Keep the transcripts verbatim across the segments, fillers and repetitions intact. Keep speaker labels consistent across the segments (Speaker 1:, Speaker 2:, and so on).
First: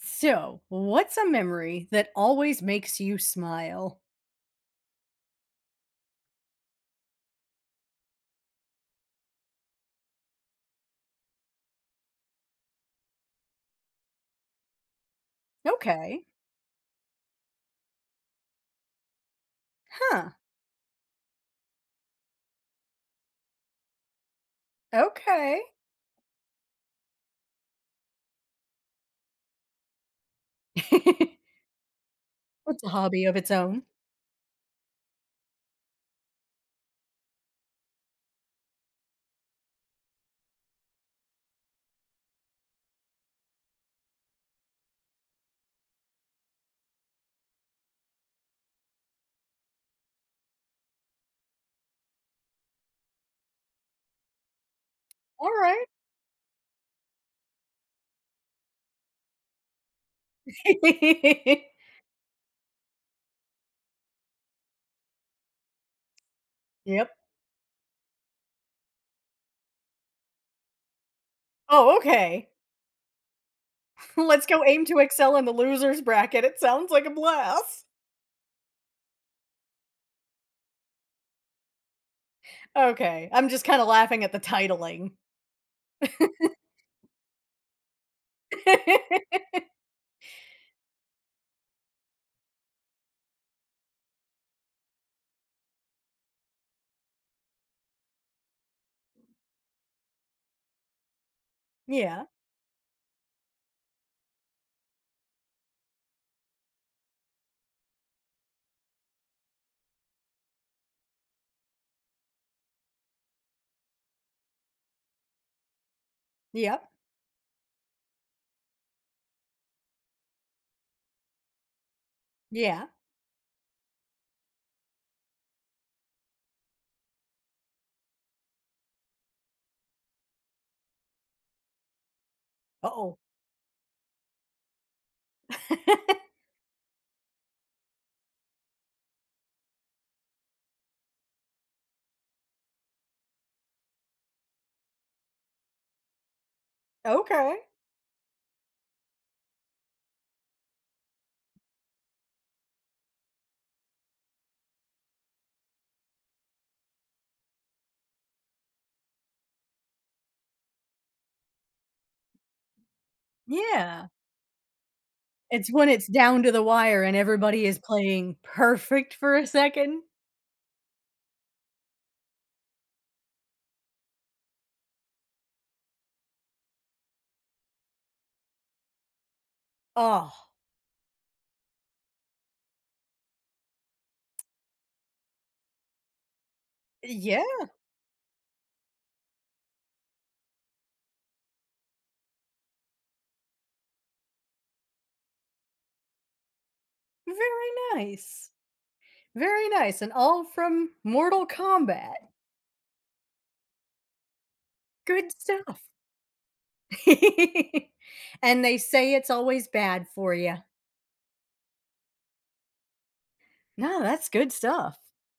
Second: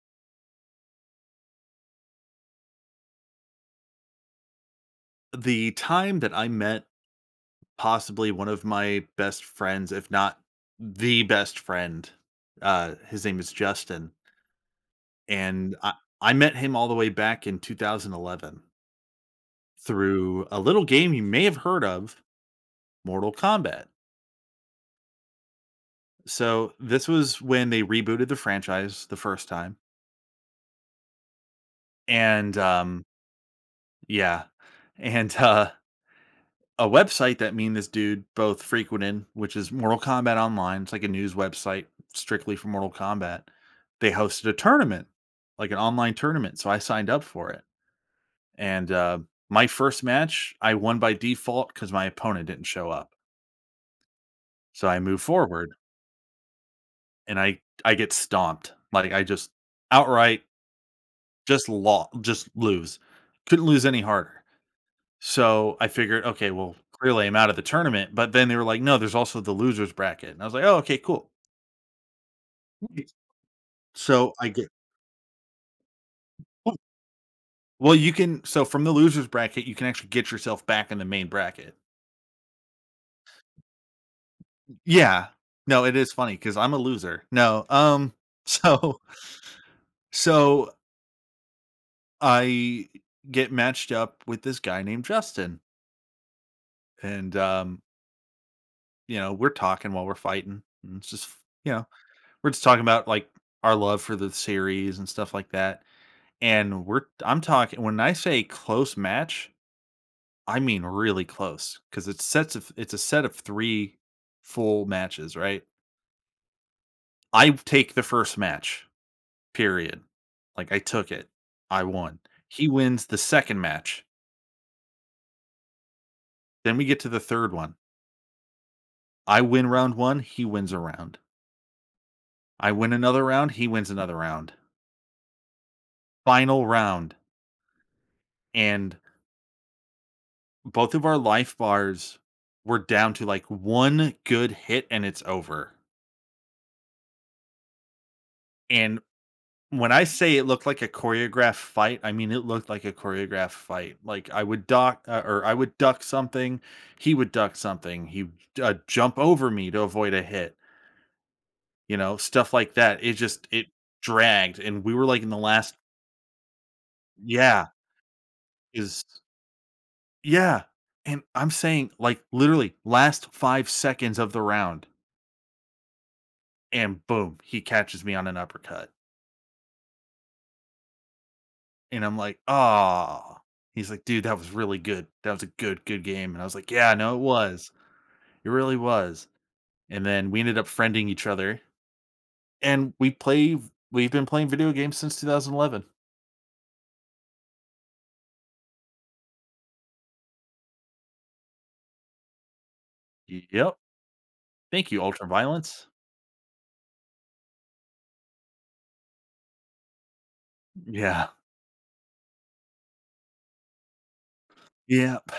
Speaker 1: So, what's a memory that always makes you smile?
Speaker 2: The time that I met possibly one of my best friends, if not the best friend, uh, his name is Justin, and I,
Speaker 1: Okay.
Speaker 2: I met him all the way back in two thousand eleven
Speaker 1: Huh.
Speaker 2: through a little game you may have heard of, Mortal Kombat.
Speaker 1: Okay.
Speaker 2: So this was when they rebooted the franchise the first time, and
Speaker 1: It's a
Speaker 2: um,
Speaker 1: hobby of its own.
Speaker 2: yeah, and uh, a website that me and this dude both frequented, which is Mortal Kombat Online. It's like a news website strictly for Mortal Kombat. They hosted a tournament, like an online tournament. So I signed up for it. And uh, my first match, I won by default because my opponent didn't show up. So I move
Speaker 1: All
Speaker 2: forward
Speaker 1: right.
Speaker 2: and I, I get stomped. Like I just outright just lost, just lose. Couldn't lose any harder. So, I figured, okay, well,
Speaker 1: Yep.
Speaker 2: clearly I'm out of the tournament, but then they were like, "No, there's also the losers bracket." And I was like, "Oh, okay, cool."
Speaker 1: Oh, okay.
Speaker 2: So,
Speaker 1: Let's
Speaker 2: I
Speaker 1: go
Speaker 2: get
Speaker 1: aim to excel in the losers bracket. It sounds like a blast.
Speaker 2: Well, you can, so from the losers bracket, you can actually get yourself back in the main bracket.
Speaker 1: Okay. I'm just kind of laughing at the titling.
Speaker 2: Yeah. No, it is funny because funny 'cause I'm a loser. No, um, so so I get matched up with this guy named Justin, and, um, you know, we're talking while we're fighting, and it's just, you know,
Speaker 1: Yeah.
Speaker 2: we're just talking about, like, our love for the series and stuff like that. And we're I'm talking, when I say close match, I mean really close because it's sets of it's a set of three full matches, right?
Speaker 1: Yep.
Speaker 2: I take the first match, period. Like, I took it. I won. He
Speaker 1: Yeah.
Speaker 2: wins the second match. Then we get to the third one. I win round one, he wins a round. I
Speaker 1: Uh
Speaker 2: win
Speaker 1: oh.
Speaker 2: another round, he wins another round. Final round, and both of our life bars were down to, like, one good hit and it's over.
Speaker 1: Okay.
Speaker 2: And When I say it looked like a choreographed fight, I mean, it looked like a choreographed fight. Like I would duck uh, or I would duck something, he would duck something, he would, uh, jump over me to avoid a hit, you know, stuff like that. It just it
Speaker 1: Yeah.
Speaker 2: dragged and we were like in the
Speaker 1: It's
Speaker 2: last
Speaker 1: when it's down to the wire and everybody
Speaker 2: yeah,
Speaker 1: is playing
Speaker 2: is
Speaker 1: perfect for a second.
Speaker 2: yeah. And I'm saying like literally last five seconds of the round and boom, he catches me on an uppercut.
Speaker 1: Oh,
Speaker 2: And I'm like, ah. He's like, "Dude, that was really good. That was a good, good game." And I was like, "Yeah, no, it
Speaker 1: yeah,
Speaker 2: was. It really was." And then we ended up friending each other, and we play we've been playing video games since two thousand eleven.
Speaker 1: very nice. Very nice, and all from Mortal Kombat.
Speaker 2: Yep. Thank you, Ultra
Speaker 1: Good
Speaker 2: Violence.
Speaker 1: stuff. And they say it's always bad for you.
Speaker 2: Yeah.
Speaker 1: No, that's good stuff.
Speaker 2: Yep.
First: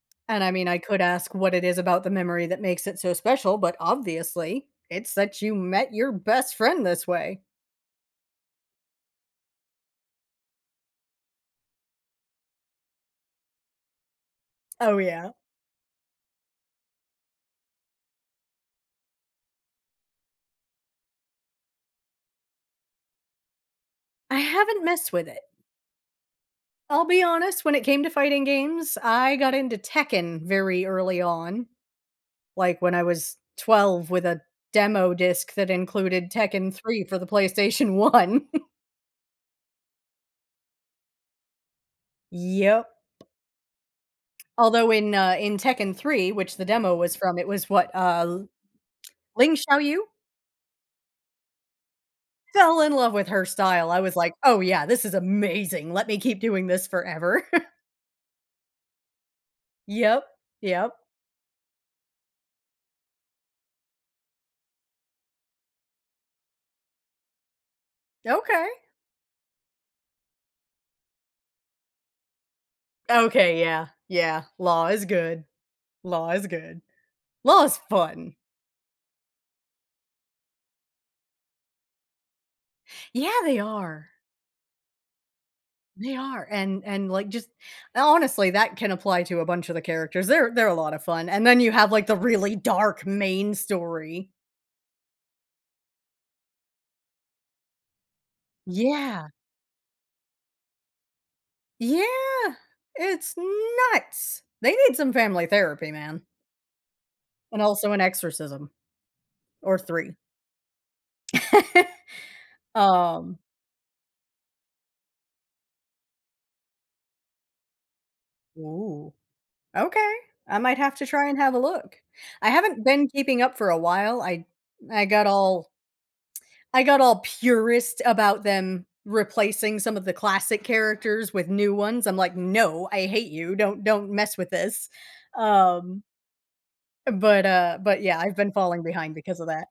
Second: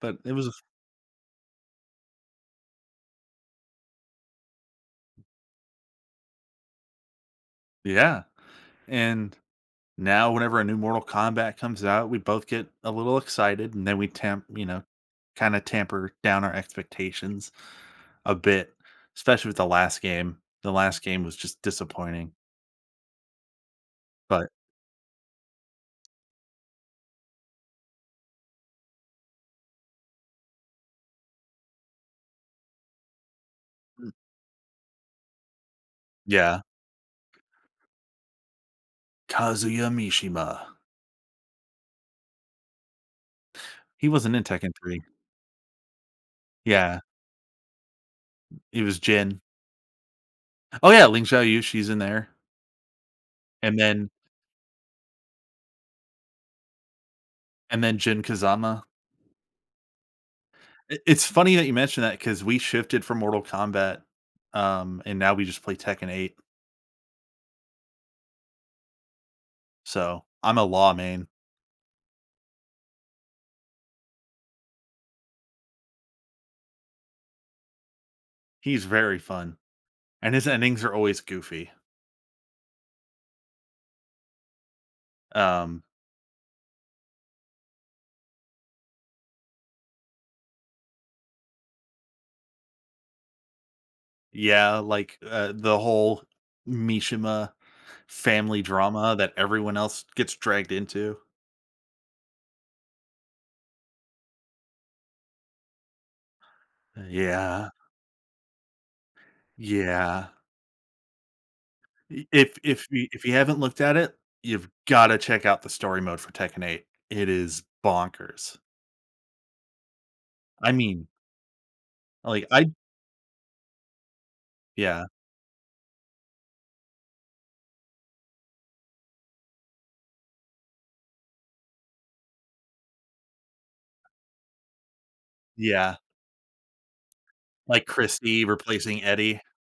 Speaker 2: But it
Speaker 1: And I
Speaker 2: was
Speaker 1: mean, I could ask what it is about the memory that makes it so special, but obviously, it's that you met your best friend this way.
Speaker 2: yeah. And now whenever a new Mortal Kombat comes out, we both get a little excited, and then we tamp you know,
Speaker 1: Oh, yeah.
Speaker 2: kinda tamper down our expectations a bit, especially with the last game. The last game was just disappointing,
Speaker 1: I
Speaker 2: but
Speaker 1: haven't messed with it. I'll be honest, when it came to fighting games, I got into Tekken very early on. Like, when I was twelve with a demo disc that included
Speaker 2: yeah.
Speaker 1: Tekken three for the PlayStation one.
Speaker 2: Kazuya Mishima.
Speaker 1: Yep.
Speaker 2: He wasn't in Tekken
Speaker 1: Although
Speaker 2: three.
Speaker 1: in, uh, in Tekken three, which the demo
Speaker 2: Yeah,
Speaker 1: was from, it was what, uh,
Speaker 2: he was Jin.
Speaker 1: Ling Xiaoyu?
Speaker 2: Oh, yeah, Lin Xiaoyu, she's in there,
Speaker 1: Fell in love with her
Speaker 2: and
Speaker 1: style. I
Speaker 2: then
Speaker 1: was like, "Oh, yeah, this is amazing. Let me keep doing this forever."
Speaker 2: and then Jin Kazama.
Speaker 1: Yep, yep.
Speaker 2: I it's funny that you mentioned that because we shifted from Mortal Kombat, um, and now we just play Tekken eight,
Speaker 1: Okay.
Speaker 2: so I'm a Law main.
Speaker 1: Okay, yeah, yeah. Law is good. Law is good. Law is fun.
Speaker 2: He's very fun, and his endings are always goofy,
Speaker 1: Yeah, they are.
Speaker 2: um,
Speaker 1: They are, and and, like, just honestly, that can apply to a bunch of the characters. They're they're a lot of fun, and then you have, like, the really dark main story.
Speaker 2: yeah, like, uh, the whole Mishima family drama
Speaker 1: Yeah.
Speaker 2: that everyone else gets dragged into.
Speaker 1: Yeah. It's nuts. They need some family therapy, man, and
Speaker 2: Yeah,
Speaker 1: also an exorcism or three.
Speaker 2: yeah. I if if you if you
Speaker 1: Um
Speaker 2: haven't looked at it, you've gotta check out the story mode for Tekken eight. It is bonkers.
Speaker 1: Ooh, okay. I
Speaker 2: I
Speaker 1: might have to
Speaker 2: mean,
Speaker 1: try and have a look.
Speaker 2: like,
Speaker 1: I
Speaker 2: I
Speaker 1: haven't been keeping up for a while. I I
Speaker 2: yeah,
Speaker 1: got all I got all purist about them replacing some of the classic characters with new ones. I'm like, "No, I hate you. Don't don't mess with this."
Speaker 2: yeah,
Speaker 1: Um, but, uh
Speaker 2: like
Speaker 1: but yeah, I've
Speaker 2: Christie
Speaker 1: been falling
Speaker 2: replacing
Speaker 1: behind because
Speaker 2: Eddie.
Speaker 1: of that.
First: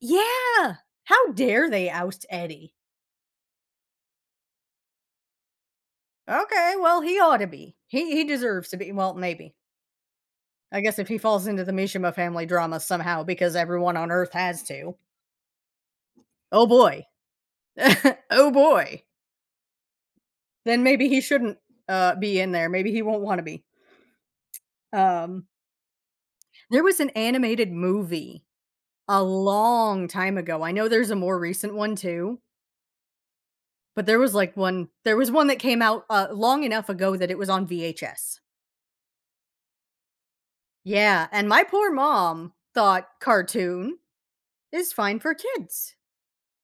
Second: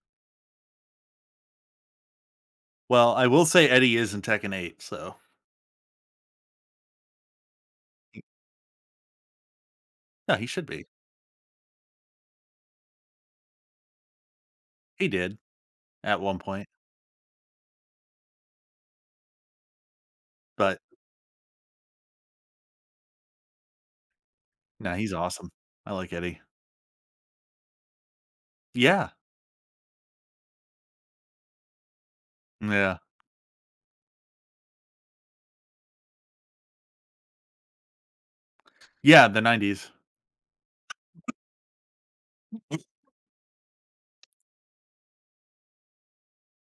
Speaker 1: Yeah! How dare they oust Eddie?
Speaker 2: Well, I will say Eddie is in Tekken eight, so
Speaker 1: Okay, well, he ought to be. He
Speaker 2: he
Speaker 1: he deserves to be well, maybe.
Speaker 2: no, he should
Speaker 1: I
Speaker 2: be.
Speaker 1: guess if he falls into the Mishima family drama somehow because everyone on Earth has to.
Speaker 2: He did at one
Speaker 1: Oh
Speaker 2: point,
Speaker 1: boy. Oh boy.
Speaker 2: but,
Speaker 1: Then maybe he shouldn't, uh, be in there. Maybe he won't wanna be.
Speaker 2: no, he's
Speaker 1: Um
Speaker 2: awesome. I like Eddie.
Speaker 1: There was an animated movie
Speaker 2: Yeah,
Speaker 1: a long time ago. I know there's a more recent one too,
Speaker 2: yeah.
Speaker 1: but there was like one there was one that came out uh, long enough ago that it was on V H S.
Speaker 2: Yeah, the nineties.
Speaker 1: Yeah, and my poor mom thought cartoon is fine for kids.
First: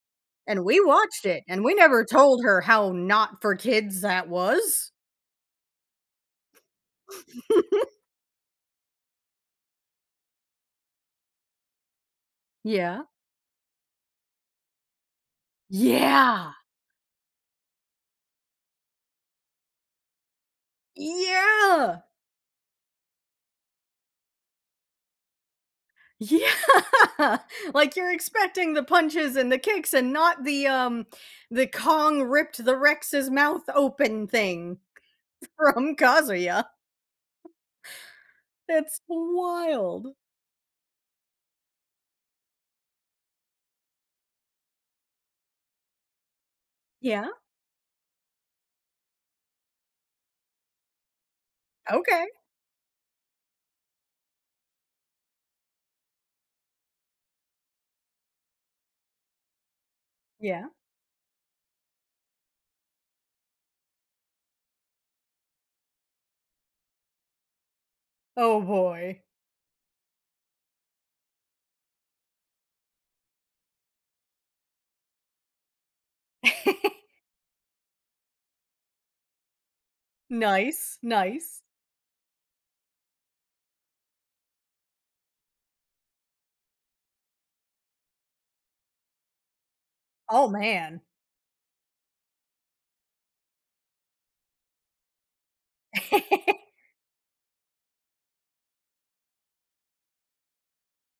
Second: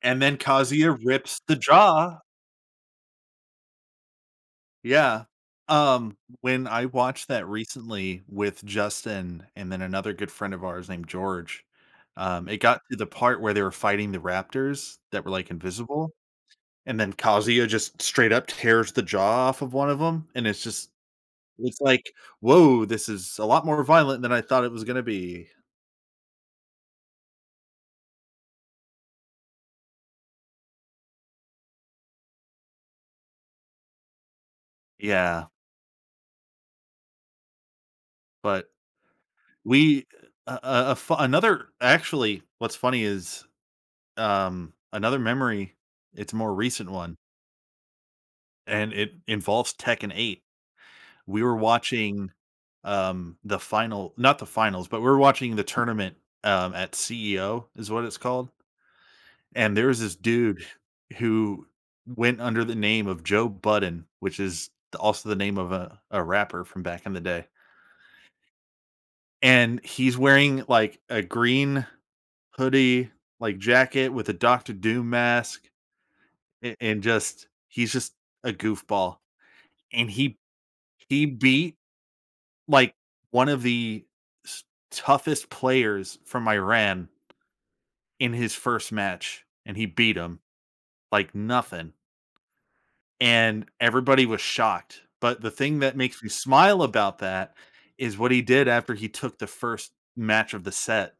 Speaker 2: And then
Speaker 1: And we
Speaker 2: Kazuya
Speaker 1: watched
Speaker 2: rips
Speaker 1: it
Speaker 2: the
Speaker 1: and we never
Speaker 2: jaw.
Speaker 1: told her how not for kids that was.
Speaker 2: Yeah. Um, when I watched that recently with Justin and then another good friend of ours named George, um, it got to
Speaker 1: Yeah.
Speaker 2: the part where they were fighting the raptors that were, like, invisible,
Speaker 1: Yeah.
Speaker 2: and then Kazuya just straight up tears the jaw off of one of them, and it's just it's
Speaker 1: Yeah.
Speaker 2: like, "Whoa, this is a lot more violent than I thought it was gonna be."
Speaker 1: Yeah. Like, you're expecting the punches and the kicks and not the, um the Kong ripped the Rex's mouth open thing
Speaker 2: Yeah,
Speaker 1: from Kazuya.
Speaker 2: but
Speaker 1: It's
Speaker 2: we
Speaker 1: wild.
Speaker 2: a a a fu another actually, what's funny is Um, another memory, it's a more recent one,
Speaker 1: Yeah,
Speaker 2: and it involves Tekken eight. We were
Speaker 1: okay.
Speaker 2: watching, um, the final not the finals, but we were watching the tournament, um, at C E O is what it's called, and there was this dude
Speaker 1: Yeah.
Speaker 2: who went under the name of Joe Budden, which is the also the name of a a rapper from back in the day,
Speaker 1: Oh boy.
Speaker 2: and he's wearing, like, a green hoodie, like, jacket with a Doctor Doom mask, a and just he's just a goofball. And he
Speaker 1: Nice,
Speaker 2: he
Speaker 1: nice.
Speaker 2: beat, like, one of the s toughest players from Iran in his first match, and he beat him
Speaker 1: Oh, man.
Speaker 2: like nothing, and everybody was shocked, but the thing that makes me smile about that is what he did after he took the first match of the set.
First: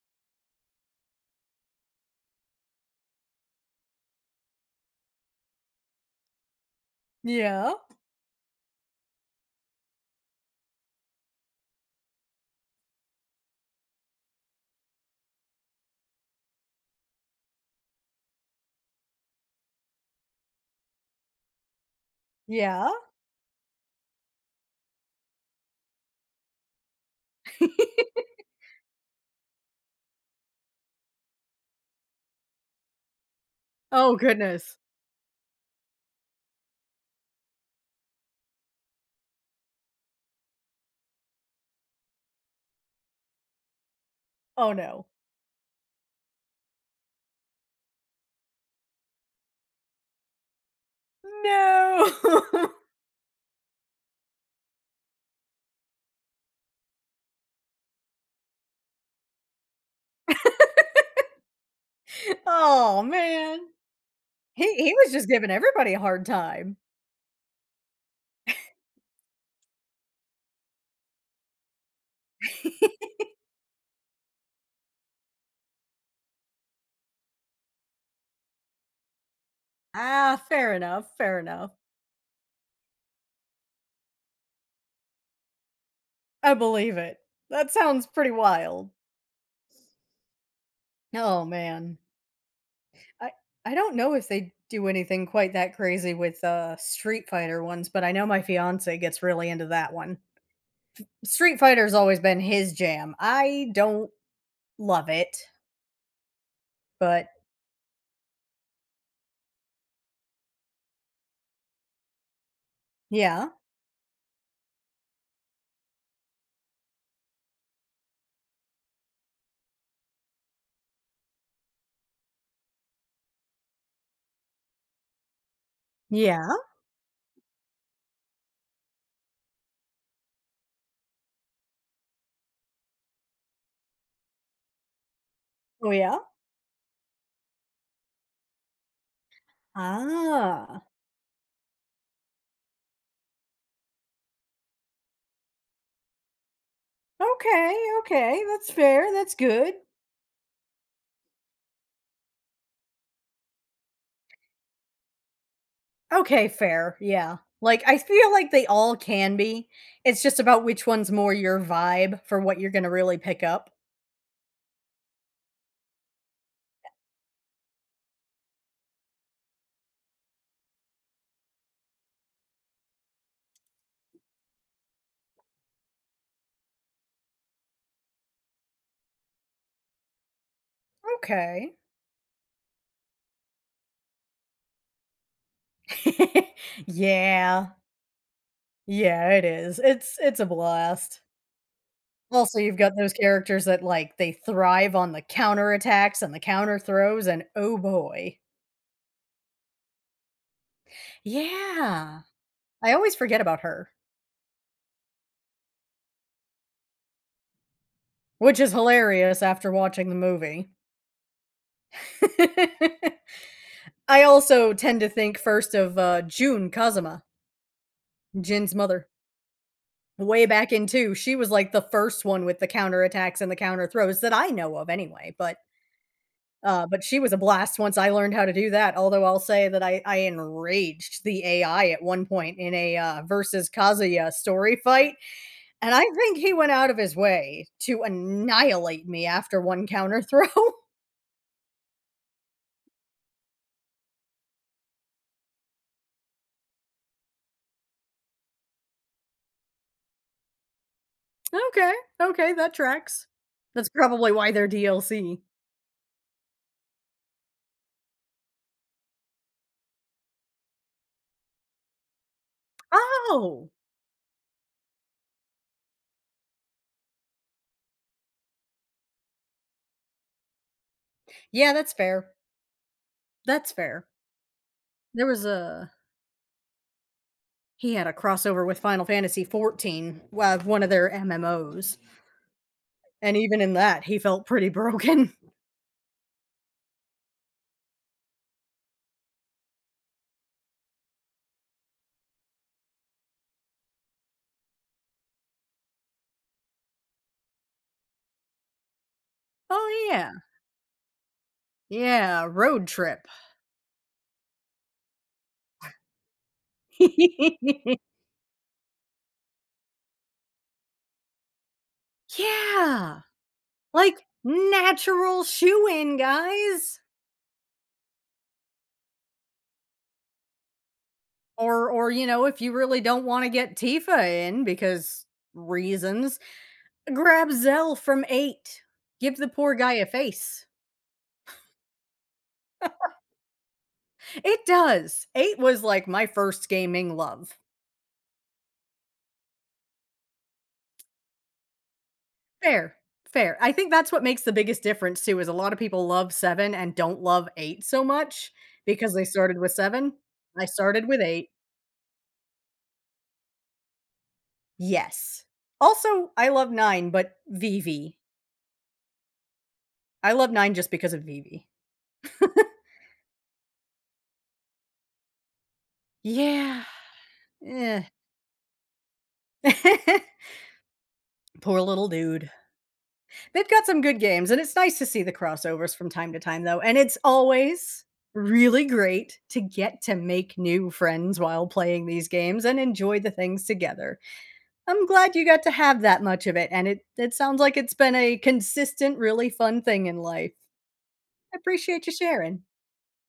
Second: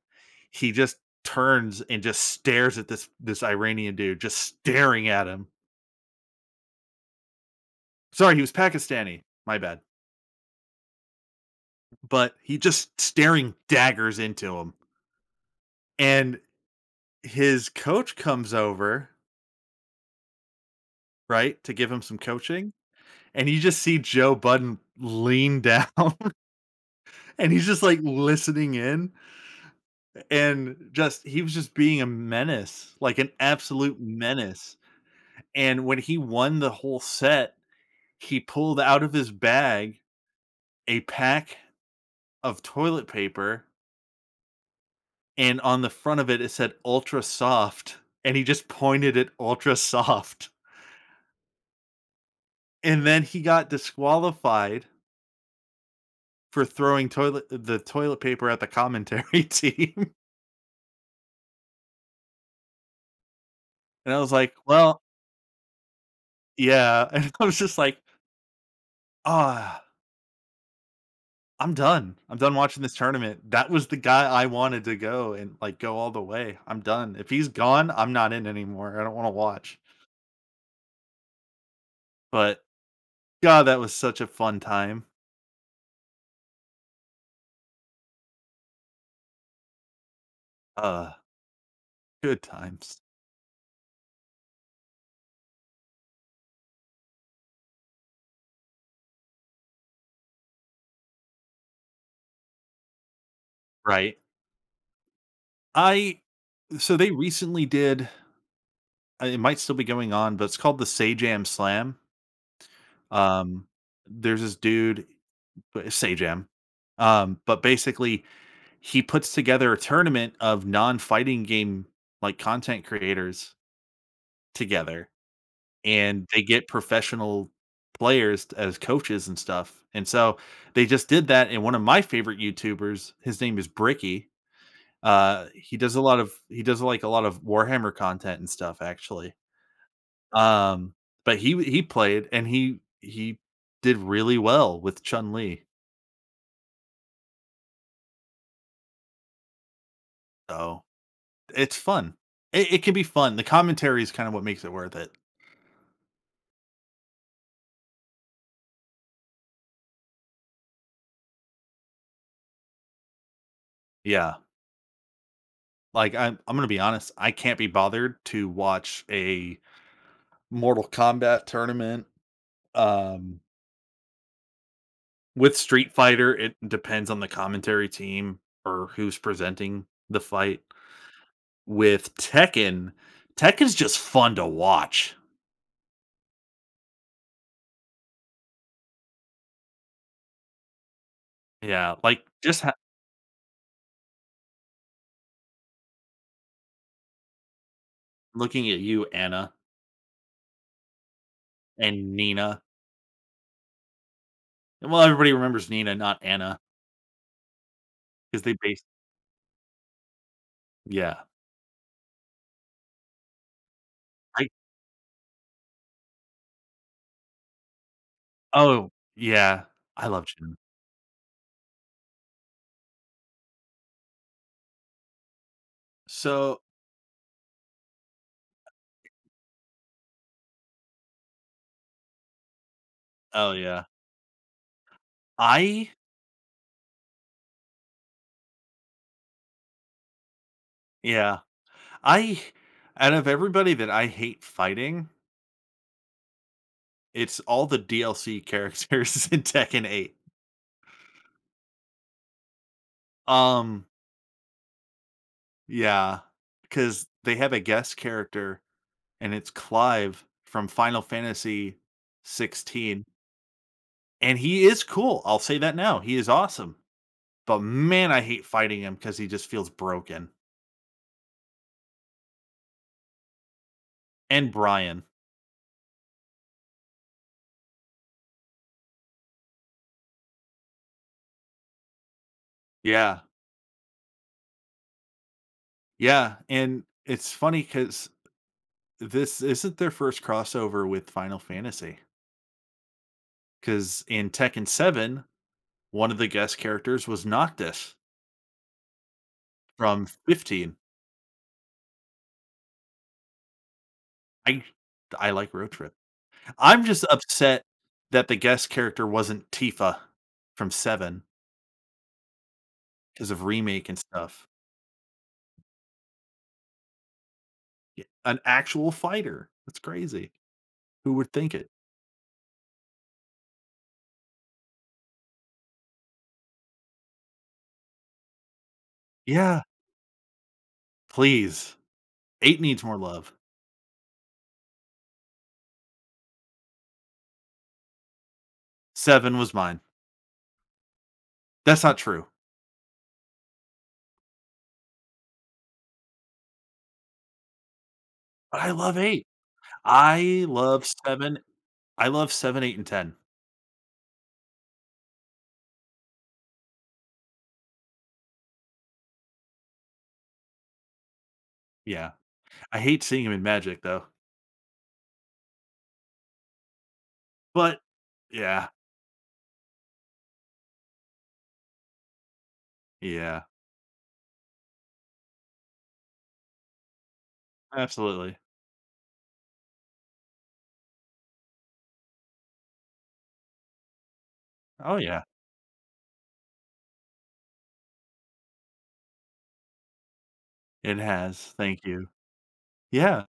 Speaker 2: He just turns and just stares at this this Iranian dude, just staring at him.
Speaker 1: Yeah,
Speaker 2: Sorry, he was Pakistani, my bad, but he just staring daggers into him, and his coach comes over, right, to give him some coaching,
Speaker 1: yeah.
Speaker 2: and you just see Joe Budden lean down and he's just like listening in and just he was just being a menace, like an absolute
Speaker 1: Oh, goodness.
Speaker 2: menace. And when he won the whole set, he pulled out of his bag a pack of toilet paper
Speaker 1: Oh, no.
Speaker 2: and on the front of it it said ultra soft and he just pointed at ultra soft.
Speaker 1: No.
Speaker 2: And then he got disqualified for throwing toilet the toilet paper at the commentary team,
Speaker 1: Oh, man.
Speaker 2: and I was like,
Speaker 1: He he
Speaker 2: "Well,
Speaker 1: was just giving everybody a hard time.
Speaker 2: yeah," and I was just like, "Ah, I'm done. I'm done watching this tournament. That was the guy I wanted to go and, like, go all the way. I'm done. If he's gone, I'm not in anymore. I don't wanna watch."
Speaker 1: Ah, fair enough, fair enough.
Speaker 2: But, god, that was such a fun time.
Speaker 1: I believe it. That sounds pretty wild.
Speaker 2: Uh,
Speaker 1: Oh man.
Speaker 2: good times.
Speaker 1: I I don't know if they do anything quite that crazy with uh Street Fighter ones, but I know my fiance gets really into that one. Street Fighter's always been his jam. I don't
Speaker 2: Right.
Speaker 1: love it,
Speaker 2: I so they
Speaker 1: but
Speaker 2: recently did uh, it might still be going on, but it's called the Sajam Slam.
Speaker 1: yeah.
Speaker 2: Um, there's this dude Sejam. Um, but basically, he puts together a tournament of non-fighting game like content creators together, and they
Speaker 1: Yeah.
Speaker 2: get professional players as coaches and stuff. And so they just did that. And one of my favorite YouTubers, his name is Bricky. Uh, he
Speaker 1: Oh
Speaker 2: does a
Speaker 1: yeah.
Speaker 2: lot of he does like a lot of Warhammer content and stuff actually.
Speaker 1: Ah.
Speaker 2: Um, but he he played and he he did really well with Chun Li.
Speaker 1: Okay, okay. That's fair. That's good.
Speaker 2: So it's fun. It it can be fun. The commentary is kind of what makes it worth it.
Speaker 1: Okay, fair, yeah. Like, I feel like they all can be. It's just about which one's more your vibe for what you're gonna really pick up.
Speaker 2: Yeah. Like, I'm I'm gonna be honest, I can't be bothered to watch a Mortal Kombat tournament. Um, with Street Fighter, it depends on the commentary team or who's presenting the fight.
Speaker 1: Okay.
Speaker 2: With Tekken, Tekken's just fun to watch.
Speaker 1: Yeah. Yeah, it is. It's it's a blast.
Speaker 2: Yeah, like,
Speaker 1: Also,
Speaker 2: just ha
Speaker 1: you've got those characters that, like, they thrive on the counterattacks and the counter throws, and oh boy.
Speaker 2: looking at you, Anna, and
Speaker 1: Yeah.
Speaker 2: Nina.
Speaker 1: I always forget about her,
Speaker 2: Well, everybody remembers Nina, not Anna, because they
Speaker 1: which is
Speaker 2: base
Speaker 1: hilarious after watching the movie.
Speaker 2: Yeah.
Speaker 1: I also tend to think first of, uh, Jun Kazama. Jin's
Speaker 2: Oh,
Speaker 1: mother.
Speaker 2: yeah. I love
Speaker 1: Way
Speaker 2: Jim.
Speaker 1: back in two, she was, like, the first one with the counterattacks and the counter throws that I know of anyway, but,
Speaker 2: So
Speaker 1: uh, but she was a blast once I learned how to do that, although I'll say that I I enraged the A I at one point in a, uh,
Speaker 2: oh,
Speaker 1: versus
Speaker 2: yeah.
Speaker 1: Kazuya story fight,
Speaker 2: I
Speaker 1: and I think he went out of his way to annihilate me after one counter throw.
Speaker 2: yeah. I out of everybody that I hate fighting, it's all the D L C characters in Tekken eight.
Speaker 1: Okay, okay, that tracks.
Speaker 2: Um,
Speaker 1: That's probably why they're D L C.
Speaker 2: yeah, because they have a guest character, and it's Clive from Final Fantasy sixteen,
Speaker 1: Oh!
Speaker 2: and he is cool, I'll say that now, he is awesome, but man, I hate fighting him because he just feels broken.
Speaker 1: Yeah, that's fair. That's fair.
Speaker 2: And Brian.
Speaker 1: There was a He had a crossover with Final Fantasy fourteen, uh, one of their M M Os,
Speaker 2: Yeah.
Speaker 1: and even in that, he felt pretty broken.
Speaker 2: Yeah, and it's funny because this isn't their first crossover with Final Fantasy. Because in Tekken seven, one of the guest characters was Noctis from
Speaker 1: Oh, yeah.
Speaker 2: fifteen.
Speaker 1: Yeah, road trip.
Speaker 2: I I like Road Trip. I'm just upset that the guest character wasn't Tifa from Seven
Speaker 1: Yeah,
Speaker 2: because of remake and
Speaker 1: like,
Speaker 2: stuff.
Speaker 1: natural shoe-in, guys.
Speaker 2: Y an actual fighter, that's crazy. Who would think it?
Speaker 1: Or or, you know, if you really don't wanna get Tifa in because reasons, grab Zell from eight. Give the
Speaker 2: Yeah,
Speaker 1: poor guy a face.
Speaker 2: please. eight needs more love.
Speaker 1: It does. eight was, like, my first gaming love.
Speaker 2: seven was mine. That's not true,
Speaker 1: Fair, fair. I think that's what makes the biggest difference too, is a lot of people love seven and don't love eight so much
Speaker 2: but I love
Speaker 1: because they
Speaker 2: eight.
Speaker 1: started with seven.
Speaker 2: I
Speaker 1: I
Speaker 2: love
Speaker 1: started with
Speaker 2: 7
Speaker 1: eight.
Speaker 2: I love seven, eight, and ten.
Speaker 1: Yes. Also, I love nine, but Vivi. I love nine just because of Vivi.
Speaker 2: Yeah. I hate seeing him in Magic, though.
Speaker 1: Yeah.
Speaker 2: But
Speaker 1: Eh.
Speaker 2: yeah,
Speaker 1: Poor little dude.
Speaker 2: yeah,
Speaker 1: They've got some good games, and it's nice to see the crossovers from time to time, though, and it's always
Speaker 2: absolutely.
Speaker 1: really great to get to make new friends while playing these games and enjoy the things together.
Speaker 2: Oh,
Speaker 1: I'm
Speaker 2: yeah.
Speaker 1: glad you got to have that much of it, and it it sounds like it's been a consistent, really fun thing in life.
Speaker 2: It has.
Speaker 1: I
Speaker 2: Thank
Speaker 1: appreciate
Speaker 2: you.
Speaker 1: you sharing.
Speaker 2: Yeah.